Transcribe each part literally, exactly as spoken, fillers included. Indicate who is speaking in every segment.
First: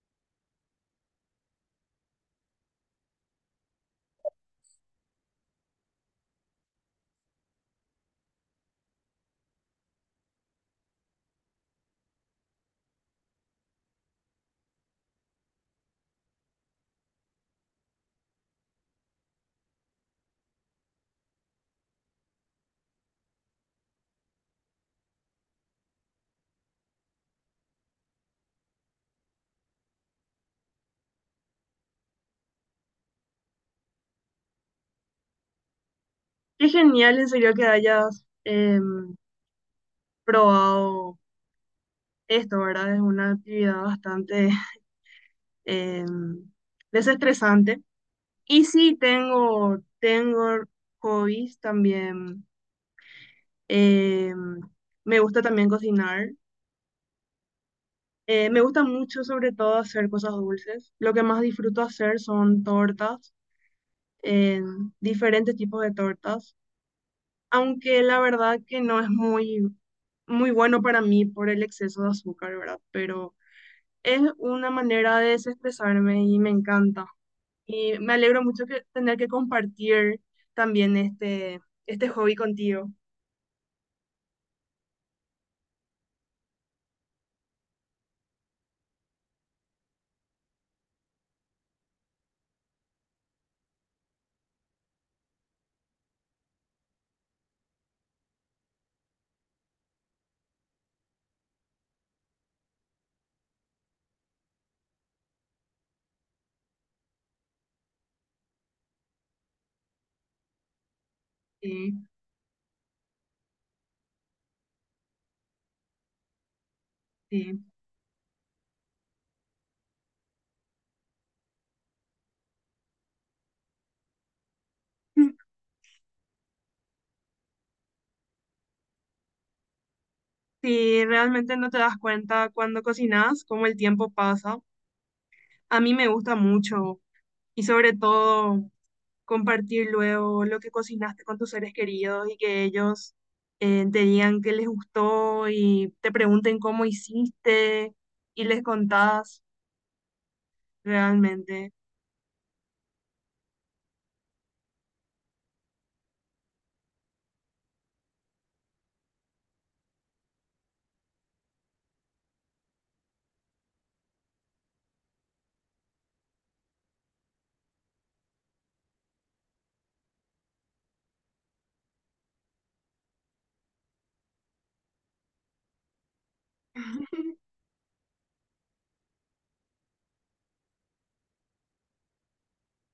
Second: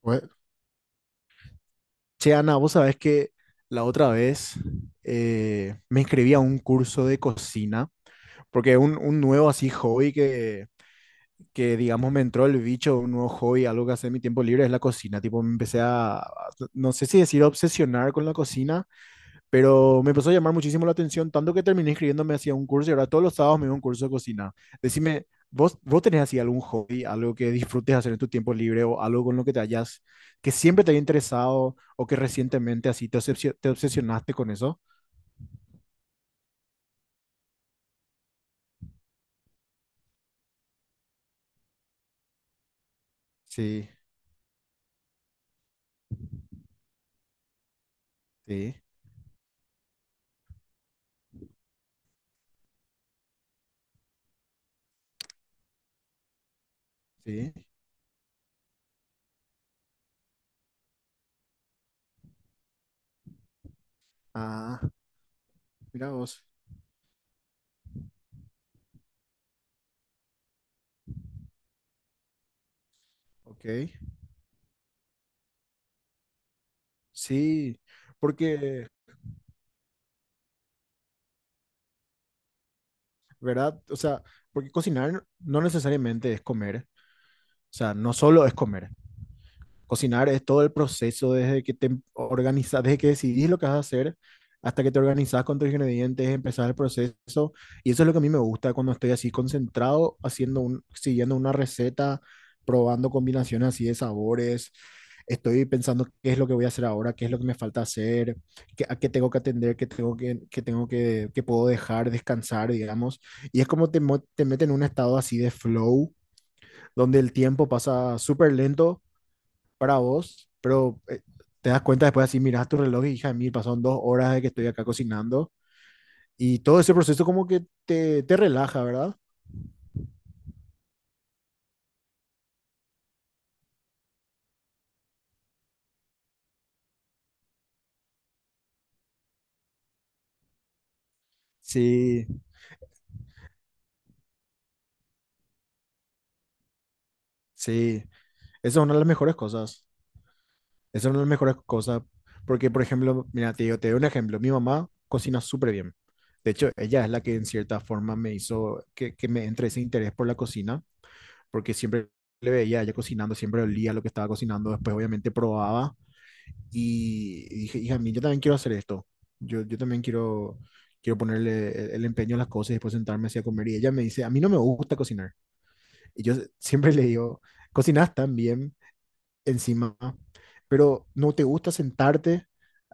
Speaker 1: Pues, che, Ana, vos sabés que la otra vez eh, me inscribí a un curso de cocina, porque un, un nuevo así hobby que, que, digamos, me entró el bicho, un nuevo hobby, algo que hace en mi tiempo libre es la cocina. Tipo, me empecé a, a- no sé si decir obsesionar con la cocina, pero me empezó a llamar muchísimo la atención, tanto que terminé inscribiéndome hacia un curso y ahora todos los sábados me voy a un curso de cocina. Decime, ¿vos, vos tenés así algún hobby, algo que disfrutes hacer en tu tiempo libre o algo con lo que te hayas, que siempre te haya interesado o que recientemente así te, obsesio- te obsesionaste con eso?
Speaker 2: Qué genial, en serio, que hayas em, probado esto, ¿verdad? Es una actividad
Speaker 1: Sí,
Speaker 2: bastante em, desestresante. Y
Speaker 1: sí,
Speaker 2: sí, tengo, tengo hobbies también. Em, Me gusta también cocinar.
Speaker 1: sí.
Speaker 2: Eh, me gusta mucho, sobre todo, hacer cosas dulces. Lo que más disfruto hacer son tortas,
Speaker 1: Ah,
Speaker 2: em, diferentes tipos de
Speaker 1: mira vos.
Speaker 2: tortas. Aunque la verdad que no es muy muy bueno para mí por el exceso de azúcar, ¿verdad? Pero
Speaker 1: Ok.
Speaker 2: es una manera de desestresarme y me encanta.
Speaker 1: Sí,
Speaker 2: Y me alegro mucho que
Speaker 1: porque,
Speaker 2: tener que compartir también este, este hobby contigo.
Speaker 1: ¿verdad? O sea, porque cocinar no necesariamente es comer. O sea, no solo es comer. Cocinar es todo el proceso desde que te organizas, desde que decidís lo que vas a hacer hasta que te organizas con tus ingredientes, empezás el proceso. Y eso es lo que a mí me gusta cuando estoy así concentrado, haciendo un, siguiendo una receta, probando combinaciones así de sabores. Estoy pensando qué es lo que voy a hacer ahora, qué es lo que me falta hacer, qué, a qué tengo que atender, qué tengo que, qué tengo que, qué puedo
Speaker 2: Sí,
Speaker 1: dejar descansar, digamos. Y es como te, mo- te mete en un estado así de flow, donde el
Speaker 2: sí.
Speaker 1: tiempo pasa súper lento para vos, pero eh, te das cuenta después así, miras tu reloj y hija de mí, pasaron dos horas de que estoy acá cocinando y todo ese proceso como que te, te relaja, ¿verdad?
Speaker 2: Sí, realmente no te das cuenta cuando cocinas, cómo el tiempo pasa. A mí me gusta mucho y sobre todo compartir luego lo que cocinaste con tus seres
Speaker 1: Sí,
Speaker 2: queridos y que ellos eh, te digan qué les gustó y te pregunten cómo hiciste
Speaker 1: sí,
Speaker 2: y les
Speaker 1: esa es una de las mejores
Speaker 2: contás
Speaker 1: cosas, esa es una de las mejores
Speaker 2: realmente.
Speaker 1: cosas, porque por ejemplo, mira, te digo, te doy un ejemplo, mi mamá cocina súper bien. De hecho, ella es la que en cierta forma me hizo que, que me entre ese interés por la cocina, porque siempre le veía a ella cocinando, siempre olía lo que estaba cocinando, después obviamente probaba. Y dije, hija mía, yo también quiero hacer esto. Yo, yo también quiero, quiero ponerle el, el empeño a las cosas y después sentarme así a comer. Y ella me dice, a mí no me gusta cocinar. Y yo siempre le digo, cocinas tan bien, encima, pero no te gusta sentarte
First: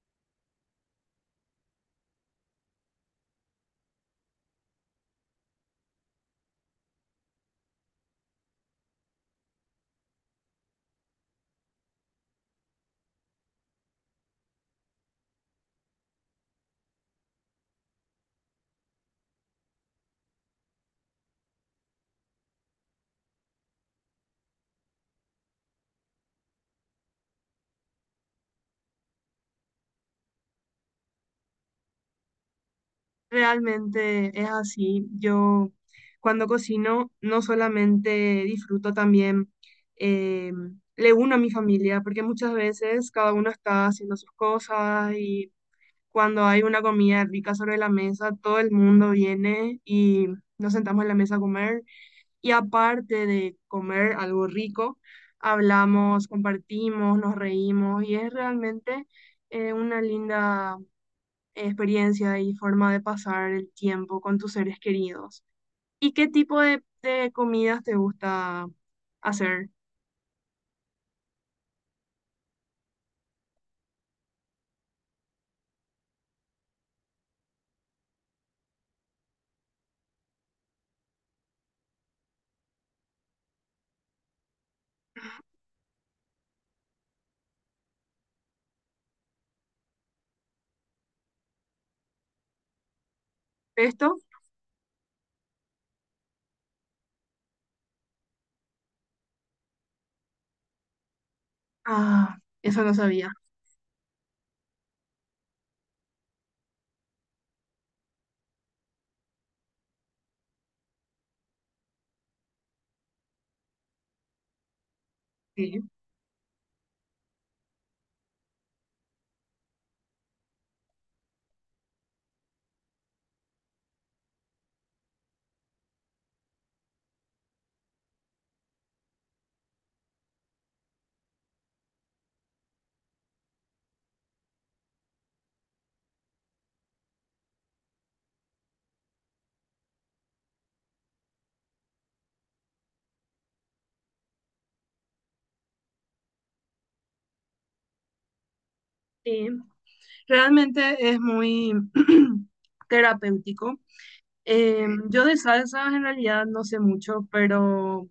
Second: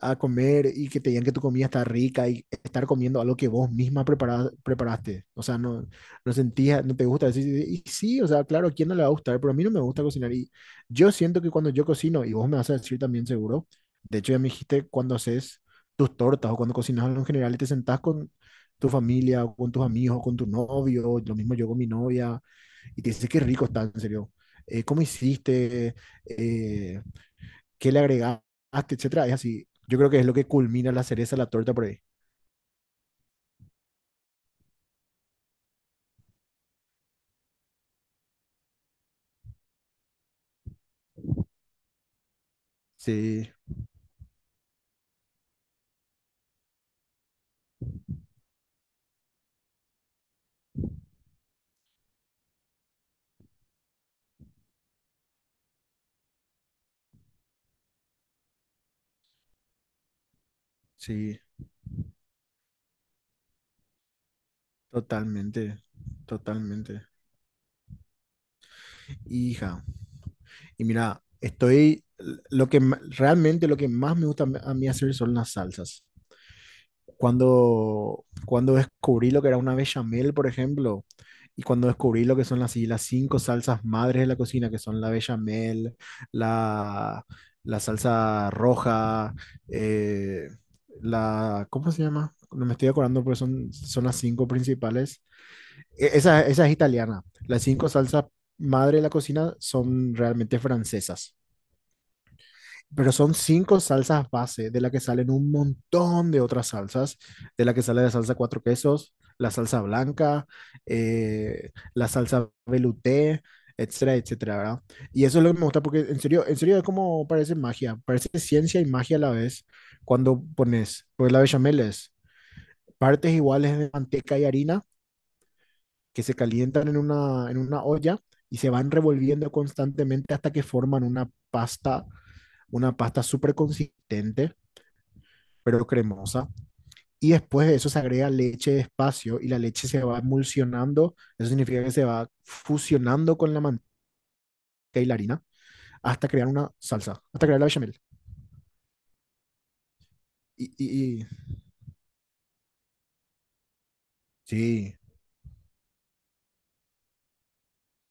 Speaker 1: a comer y que te digan que tu comida está rica y estar comiendo algo que vos misma prepara- preparaste. O sea, no, no sentías, no te gusta decir, y sí, o sea, claro, ¿a quién no le va a gustar? Pero a mí no me gusta cocinar y yo siento que cuando yo cocino, y vos me vas a decir también seguro, de hecho ya me dijiste cuando haces tus tortas o cuando cocinas algo en general y te sentás con tu familia o con tus amigos o con tu novio, lo mismo yo con mi novia, y te dice, qué rico está, en serio. Eh, ¿cómo hiciste? eh, ¿Qué le agregaste? Etcétera. Es así. Yo creo que es lo que culmina la cereza, la torta por ahí.
Speaker 2: Realmente es así. Yo cuando cocino no solamente disfruto también, eh, le uno a mi familia, porque muchas veces cada uno
Speaker 1: Sí,
Speaker 2: está haciendo sus cosas y cuando hay una comida rica sobre la mesa, todo el mundo viene y nos sentamos en la mesa a comer. Y aparte de comer algo rico, hablamos, compartimos, nos reímos y es realmente eh, una linda
Speaker 1: sí,
Speaker 2: experiencia y forma de pasar el tiempo con tus seres queridos.
Speaker 1: totalmente,
Speaker 2: ¿Y qué tipo de,
Speaker 1: totalmente.
Speaker 2: de comidas te gusta hacer?
Speaker 1: Hija, y mira, estoy, lo que ma- realmente lo que más me gusta a mí hacer son las salsas. Cuando, cuando descubrí lo que era una bechamel, por ejemplo, y cuando descubrí lo que son las, las cinco salsas madres de la cocina, que son la bechamel, la, la salsa roja, eh, la, ¿cómo se llama? No me estoy acordando, pero son, son las
Speaker 2: ¿Pesto?
Speaker 1: cinco principales. E- Esa, esa es italiana. Las cinco salsas madre de la cocina son realmente francesas.
Speaker 2: Ah, eso no
Speaker 1: Pero
Speaker 2: sabía.
Speaker 1: son cinco salsas base, de la que salen un montón de otras salsas, de la que sale la salsa cuatro quesos, la salsa blanca, eh, la salsa velouté, etcétera, etcétera, ¿verdad? Y eso es lo que me
Speaker 2: Sí,
Speaker 1: gusta porque en serio, en serio es como parece magia, parece ciencia y magia a la vez cuando pones, pues la bechamel es partes iguales de manteca y harina que se calientan en una, en una olla y se van revolviendo constantemente hasta que forman una pasta, una pasta súper consistente pero cremosa. Y después de eso se agrega leche despacio y la leche se va emulsionando. Eso significa que se va fusionando con la manteca y la harina hasta crear una salsa, hasta crear la bechamel.
Speaker 2: sí.
Speaker 1: Y, y,
Speaker 2: Realmente es
Speaker 1: y-
Speaker 2: muy terapéutico. Eh,
Speaker 1: sí,
Speaker 2: yo de salsas en realidad no sé mucho, pero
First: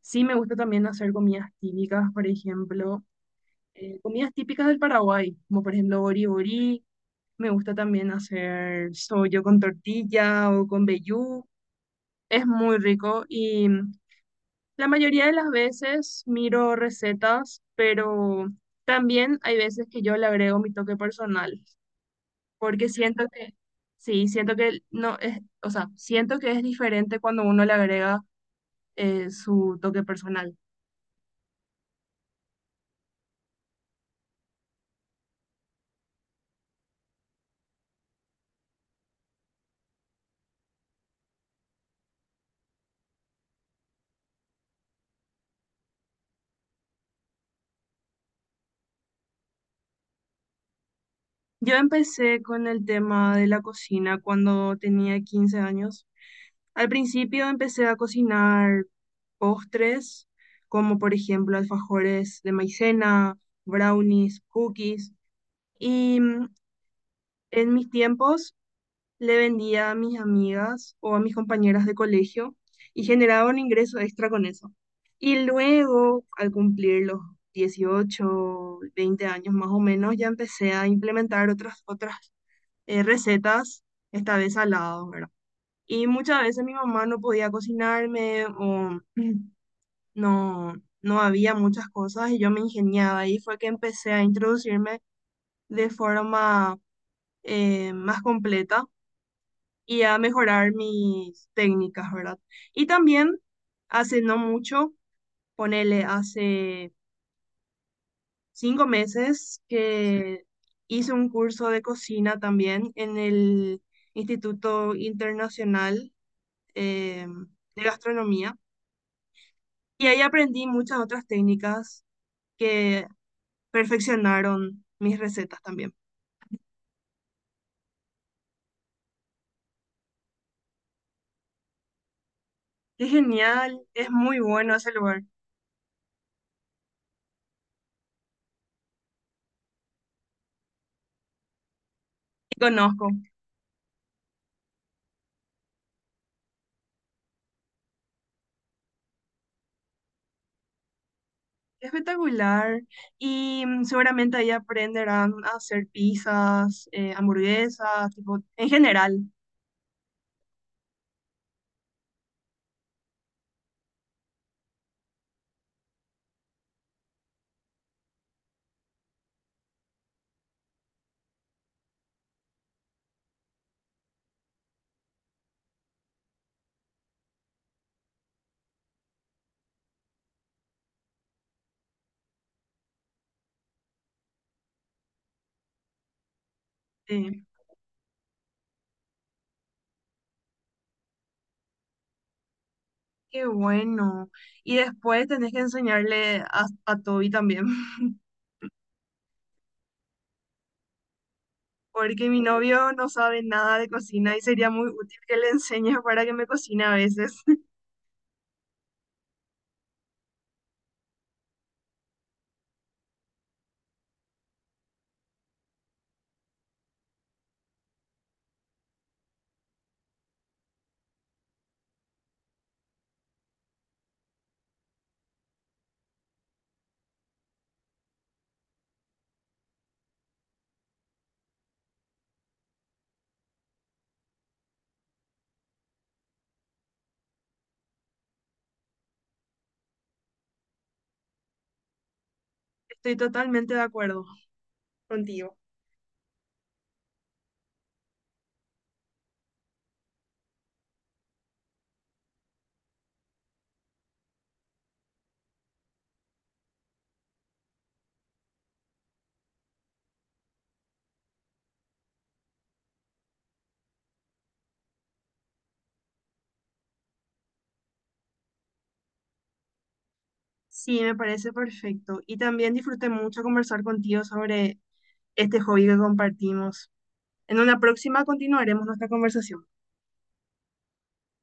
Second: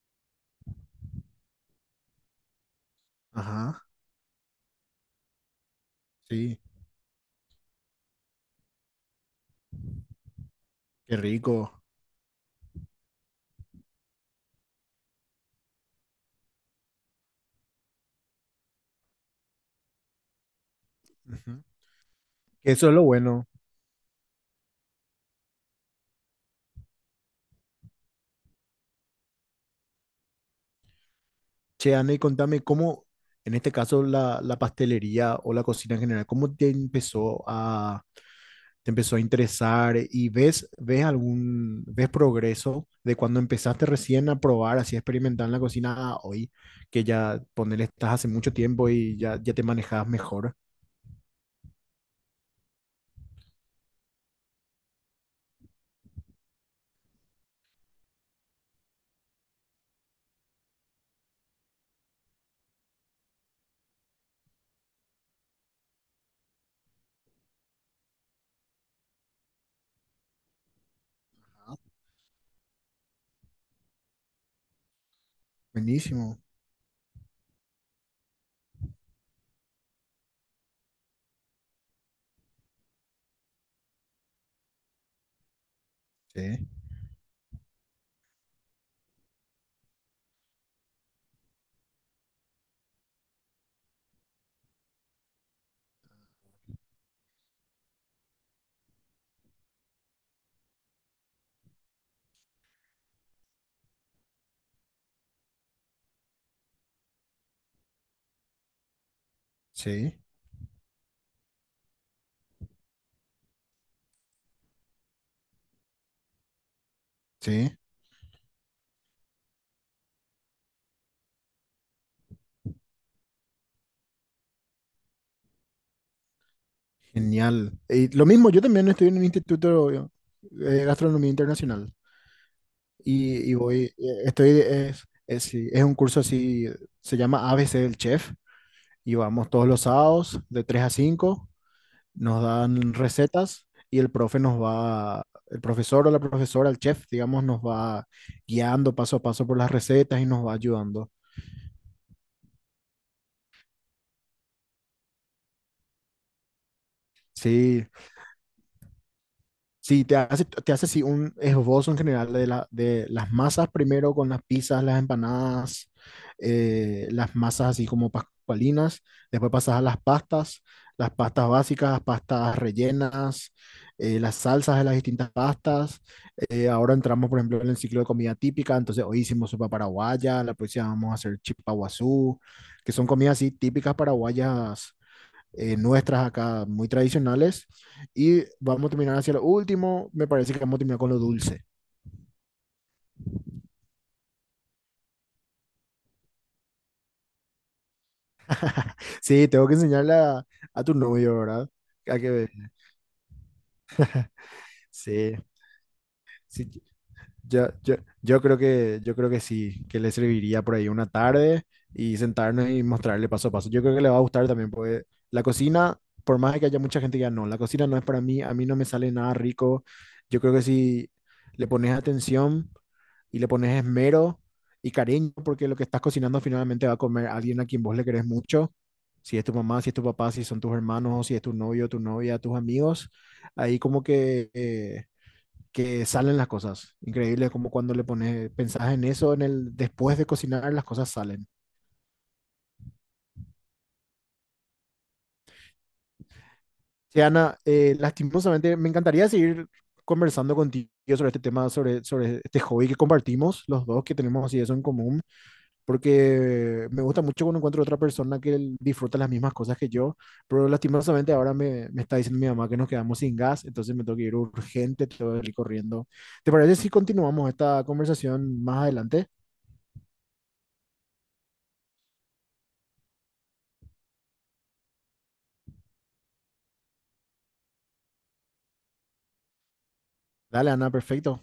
Speaker 2: sí me gusta también hacer comidas típicas, por ejemplo.
Speaker 1: ajá,
Speaker 2: Eh, comidas típicas del Paraguay, como por ejemplo bori
Speaker 1: sí,
Speaker 2: bori. Me gusta también hacer sollo con tortilla o con
Speaker 1: qué
Speaker 2: vellú.
Speaker 1: rico.
Speaker 2: Es muy rico y mm, la mayoría de las veces miro recetas, pero también hay veces que yo le agrego mi toque personal,
Speaker 1: Ujú.
Speaker 2: porque
Speaker 1: Eso es lo
Speaker 2: siento
Speaker 1: bueno.
Speaker 2: que, sí, siento que no es, o sea, siento que es diferente cuando uno le agrega eh, su toque personal.
Speaker 1: Che, Ana, y contame cómo, en este caso, la, la pastelería o la cocina en general, ¿cómo te empezó a, te empezó a interesar? Eh, ¿y ves, ves algún, ves progreso de cuando empezaste recién a probar, así a experimentar en la cocina a hoy, que ya ponerle estás hace mucho tiempo y ya, ya te manejabas mejor?
Speaker 2: Yo empecé con el tema de la cocina cuando tenía quince años. Al principio empecé a cocinar postres, como por ejemplo alfajores de maicena, brownies, cookies. Y mm, en mis tiempos le vendía a mis amigas o a mis compañeras de colegio y generaba un ingreso extra con eso. Y luego,
Speaker 1: Buenísimo.
Speaker 2: al cumplir los dieciocho, veinte años más o menos, ya empecé a implementar otras, otras eh, recetas, esta vez al lado, y muchas
Speaker 1: Sí,
Speaker 2: veces mi mamá no podía cocinarme o no, no había muchas cosas y yo me ingeniaba. Y fue que empecé a introducirme de forma eh, más completa y a mejorar mis técnicas, ¿verdad? Y también hace no mucho, ponele hace cinco meses
Speaker 1: sí,
Speaker 2: que hice un curso de cocina también en el Instituto Internacional eh,
Speaker 1: sí.
Speaker 2: de Gastronomía. Y ahí aprendí muchas otras técnicas que perfeccionaron mis recetas también.
Speaker 1: Genial. Y lo mismo, yo también estoy en un instituto eh, de gastronomía internacional
Speaker 2: Qué
Speaker 1: y, y
Speaker 2: genial,
Speaker 1: voy,
Speaker 2: es
Speaker 1: eh,
Speaker 2: muy
Speaker 1: estoy,
Speaker 2: bueno ese
Speaker 1: es,
Speaker 2: lugar.
Speaker 1: es, sí, es un curso así, se llama A B C del Chef y vamos todos los sábados de tres a cinco, nos
Speaker 2: Y
Speaker 1: dan
Speaker 2: conozco,
Speaker 1: recetas y el profe nos va, el profesor o la profesora, el chef, digamos, nos va guiando paso a paso por las recetas y nos va ayudando.
Speaker 2: espectacular. Y mm, seguramente ahí aprenderán a hacer pizzas, eh,
Speaker 1: Sí,
Speaker 2: hamburguesas, tipo, en general.
Speaker 1: sí, te hace, te hace así un esbozo en general de, la, de las masas primero con las pizzas, las empanadas, eh, las masas así como pascualinas, después pasas a las pastas, las pastas básicas, las pastas rellenas, eh, las salsas de las distintas pastas. Eh, ahora entramos, por ejemplo, en el ciclo de comida típica, entonces hoy hicimos sopa paraguaya, la próxima vamos a hacer chipa guazú, que son comidas así típicas paraguayas, eh, nuestras acá muy
Speaker 2: Eh,
Speaker 1: tradicionales, y vamos a terminar hacia lo último, me parece que vamos a terminar con lo dulce.
Speaker 2: qué bueno. Y después tenés que enseñarle a, a Toby también.
Speaker 1: Sí, tengo que enseñarle a, a tu novio, ¿verdad? Hay
Speaker 2: Porque
Speaker 1: que
Speaker 2: mi
Speaker 1: ver.
Speaker 2: novio no sabe nada de cocina y sería muy útil
Speaker 1: Sí,
Speaker 2: que le enseñe para que me
Speaker 1: sí,
Speaker 2: cocine a veces.
Speaker 1: yo, yo, yo creo que, yo creo que sí, que le serviría por ahí una tarde y sentarnos y mostrarle paso a paso. Yo creo que le va a gustar también, porque la cocina, por más de que haya mucha gente que ya no, la cocina no es para mí, a mí no me sale nada rico. Yo creo que si le pones atención y le pones esmero y cariño, porque lo que estás cocinando finalmente va a comer alguien a quien vos le querés mucho. Si es tu mamá, si es tu papá, si son tus hermanos, si es tu novio, tu novia, tus amigos, ahí como que, eh, que salen las cosas. Increíble como cuando le pones, pensás en eso, en el después de cocinar, las cosas salen.
Speaker 2: Estoy totalmente de acuerdo contigo.
Speaker 1: Sí, Ana, eh, lastimosamente me encantaría seguir conversando contigo sobre este tema, sobre, sobre este hobby que compartimos los dos, que tenemos así eso en común, porque me gusta mucho cuando encuentro otra persona que disfruta las mismas cosas que yo, pero lastimosamente ahora me, me está diciendo mi mamá que nos quedamos sin gas, entonces me tengo que ir urgente, tengo que ir corriendo. ¿Te parece si continuamos esta conversación más adelante?
Speaker 2: Sí, me parece perfecto. Y también disfruté mucho conversar contigo sobre este hobby que compartimos. En una próxima continuaremos nuestra conversación.
Speaker 1: Dale, Ana, perfecto.